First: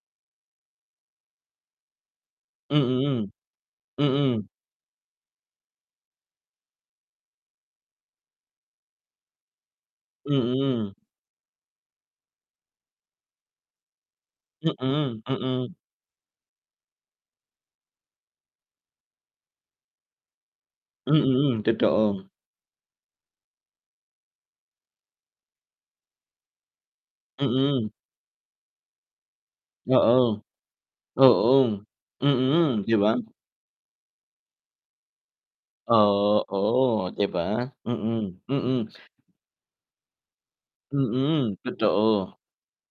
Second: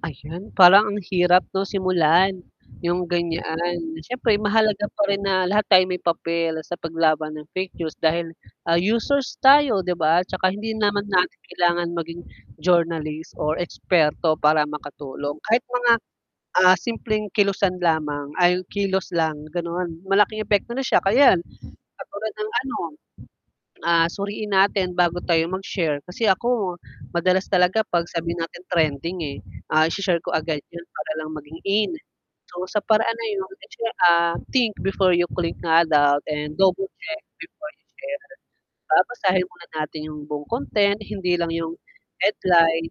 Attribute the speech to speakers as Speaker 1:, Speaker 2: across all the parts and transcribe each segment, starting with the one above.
Speaker 1: Ayun, parang ang hirap 'no simulan yung
Speaker 2: Mm.
Speaker 1: ganyaan. Syempre
Speaker 2: Mm.
Speaker 1: mahalaga pa rin na lahat tayo may papel sa paglaban ng fake news dahil, ah, users tayo 'di ba? 'Tsaka hindi
Speaker 2: Mm.
Speaker 1: naman natin kailangan maging journalist or eksperto para
Speaker 2: Mm.
Speaker 1: makatulong, kahit
Speaker 2: Mm.
Speaker 1: mga, ah, simpleng kilusan lamang ay kilos lang ganon, malaking epekto nun. 'Tsaka 'yan
Speaker 2: Mm, totoo.
Speaker 1: ekatulad ng ano, ah, suriin natin bago tayo mag-share, kasi ako madalas talaga
Speaker 2: Mm.
Speaker 1: 'pag sabihin natin trending eh, ah, i-share ko
Speaker 2: Oo.
Speaker 1: agad yun para lang maging
Speaker 2: Oo.
Speaker 1: in, so, sa
Speaker 2: Mm, 'di
Speaker 1: paraan
Speaker 2: ba?
Speaker 1: na yun, ah, think before you click nga daw
Speaker 2: Oo,
Speaker 1: and double
Speaker 2: oo
Speaker 1: check
Speaker 2: 'di
Speaker 1: before
Speaker 2: ba?
Speaker 1: you share.
Speaker 2: Mm, mm.
Speaker 1: Babasahin muna natin 'yong buong content, hindi lang
Speaker 2: Mm,
Speaker 1: yung
Speaker 2: totoo.
Speaker 1: headline,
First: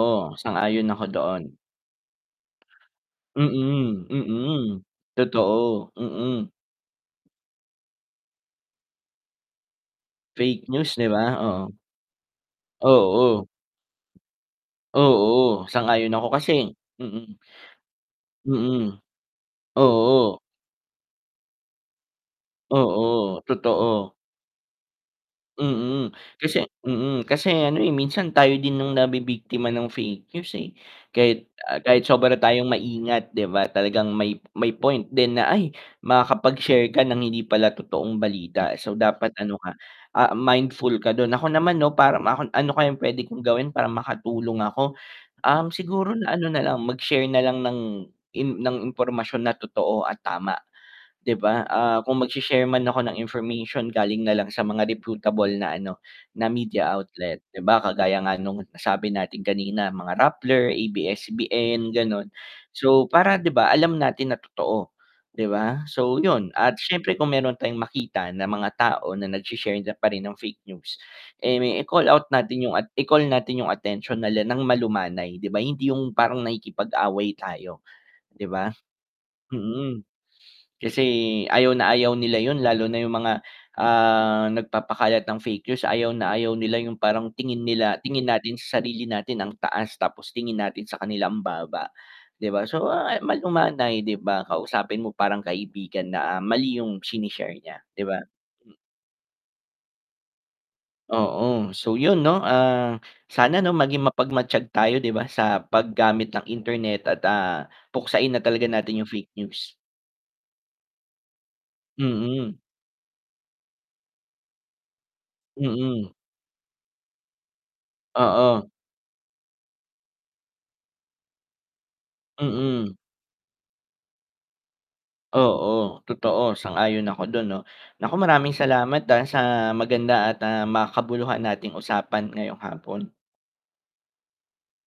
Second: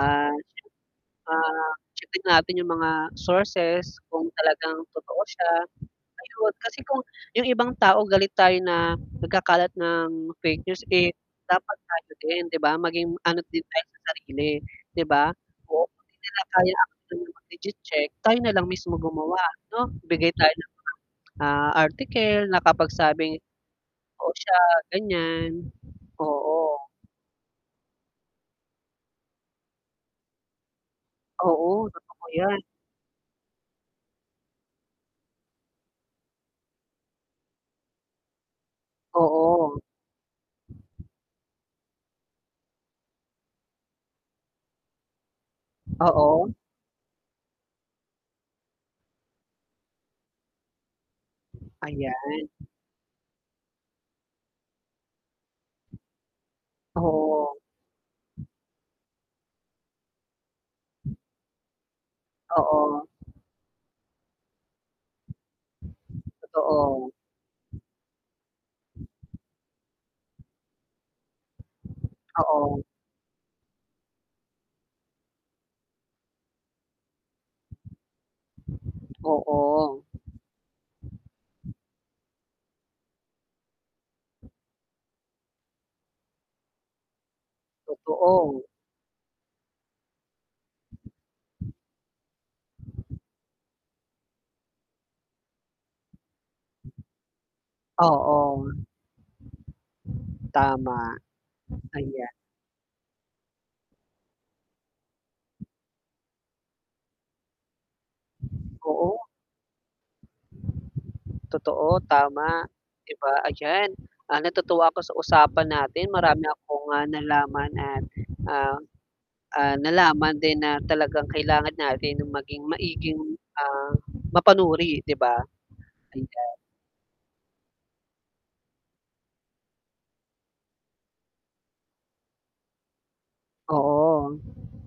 Speaker 1: ah.
Speaker 2: sang-ayon ako doon.
Speaker 1: Ah, checkin natin yung mga sources,
Speaker 2: Mm,
Speaker 1: kung talagang
Speaker 2: mm.
Speaker 1: totoo siya,
Speaker 2: Totoo, mm.
Speaker 1: ayun, kasi kung yung ibang tao galit tayo na nagkakalat ng fake
Speaker 2: Fake
Speaker 1: news,
Speaker 2: news 'di
Speaker 1: eh,
Speaker 2: ba? Oo.
Speaker 1: dapat tayo din 'di ba, maging ano
Speaker 2: Oo.
Speaker 1: din tayo sa sarili 'di ba?
Speaker 2: Oo,
Speaker 1: Oo
Speaker 2: sang-ayon ako kasi
Speaker 1: [unintelligible]
Speaker 2: mm.
Speaker 1: legit check, tayo nalang mismo
Speaker 2: Mm.
Speaker 1: gumawa 'no bigay
Speaker 2: Oo.
Speaker 1: tayo ng mga, ah, article nakapagsabing
Speaker 2: Oo, totoo.
Speaker 1: totoo siya ganyan.
Speaker 2: Mm. Kasi
Speaker 1: Oo.
Speaker 2: mm, kasi ano, eh, minsan tayo din nung nabibiktima ng fake news, eh, kahit, ah,
Speaker 1: Oo
Speaker 2: kahit
Speaker 1: totoo
Speaker 2: sobra
Speaker 1: 'yan.
Speaker 2: tayong maingat 'di ba, talagang may, may point din na, "Ay!" Makakapag-share ka ng hindi pala totoong balita. So dapat ano
Speaker 1: Oo.
Speaker 2: ka, ah, mindful ka dun. Ako naman 'no, para makon "Ano kayang pwede kong gawin para makatulong ako?" Um, siguro na ano
Speaker 1: Oo.
Speaker 2: nalang, mag-share nalang ng ng impormasyon na totoo at tama, 'di ba? Ah,
Speaker 1: Ayan.
Speaker 2: kung mag-shi-share man ako ng information galing nalang sa mga reputable na ano, na media outlet
Speaker 1: Oo.
Speaker 2: 'di ba. Kagaya nga nung nasabi natin kanina mga Rappler, ABS-CBN ganon.
Speaker 1: Oo.
Speaker 2: So, para 'di ba, alam natin na totoo, 'di ba? So yun, at
Speaker 1: Totoo.
Speaker 2: syempre kung meron tayong makita ng mga tao na nag-sh-share na pa rin ng fake news, eh, i-call out natin yung
Speaker 1: Oo.
Speaker 2: at i-call natin yung atensyon nila ng malumanay 'di ba, hindi yung parang nakikipag-away tayo, 'di ba?
Speaker 1: Oo.
Speaker 2: Mm, kasi ayaw na ayaw nila yun lalo na yung mga, ah, nagpapakalat ng fake news, ayaw na ayaw nila yung parang tingin nila tingin natin
Speaker 1: Totoo.
Speaker 2: sa sarili natin ang taas, tapos tingin natin sa kanila ang baba, 'di ba? So, ah, malumay 'di ba, kausapin mo parang kaibigan na mali yung shine-share niya 'di ba?
Speaker 1: Oo. Tama.
Speaker 2: Oo. So, yun
Speaker 1: Ayan.
Speaker 2: 'no, ah, sana 'no maging mapagmatyag tayo 'di ba, sa pag-gamit ng internet at, ah, puksain na talaga natin
Speaker 1: Oo.
Speaker 2: yung fake news.
Speaker 1: Totoo, tama,
Speaker 2: Mm.
Speaker 1: 'di ba? Ayan, ah, natutuwa ako sa usapan natin,
Speaker 2: Mm.
Speaker 1: marami akong, ah, nalaman at,
Speaker 2: Oo.
Speaker 1: ah ah, nalaman din na talagang kailangan natin yung maging
Speaker 2: Mm.
Speaker 1: maiging, ah, mapanuri 'di ba?
Speaker 2: Oo, totoo,
Speaker 1: Ayan.
Speaker 2: sang-ayon ako dun 'no. Nako, maraming salamat dahil sa maganda at, ah, makabuluhan nating usapan ngayong hapon.
Speaker 1: Oo.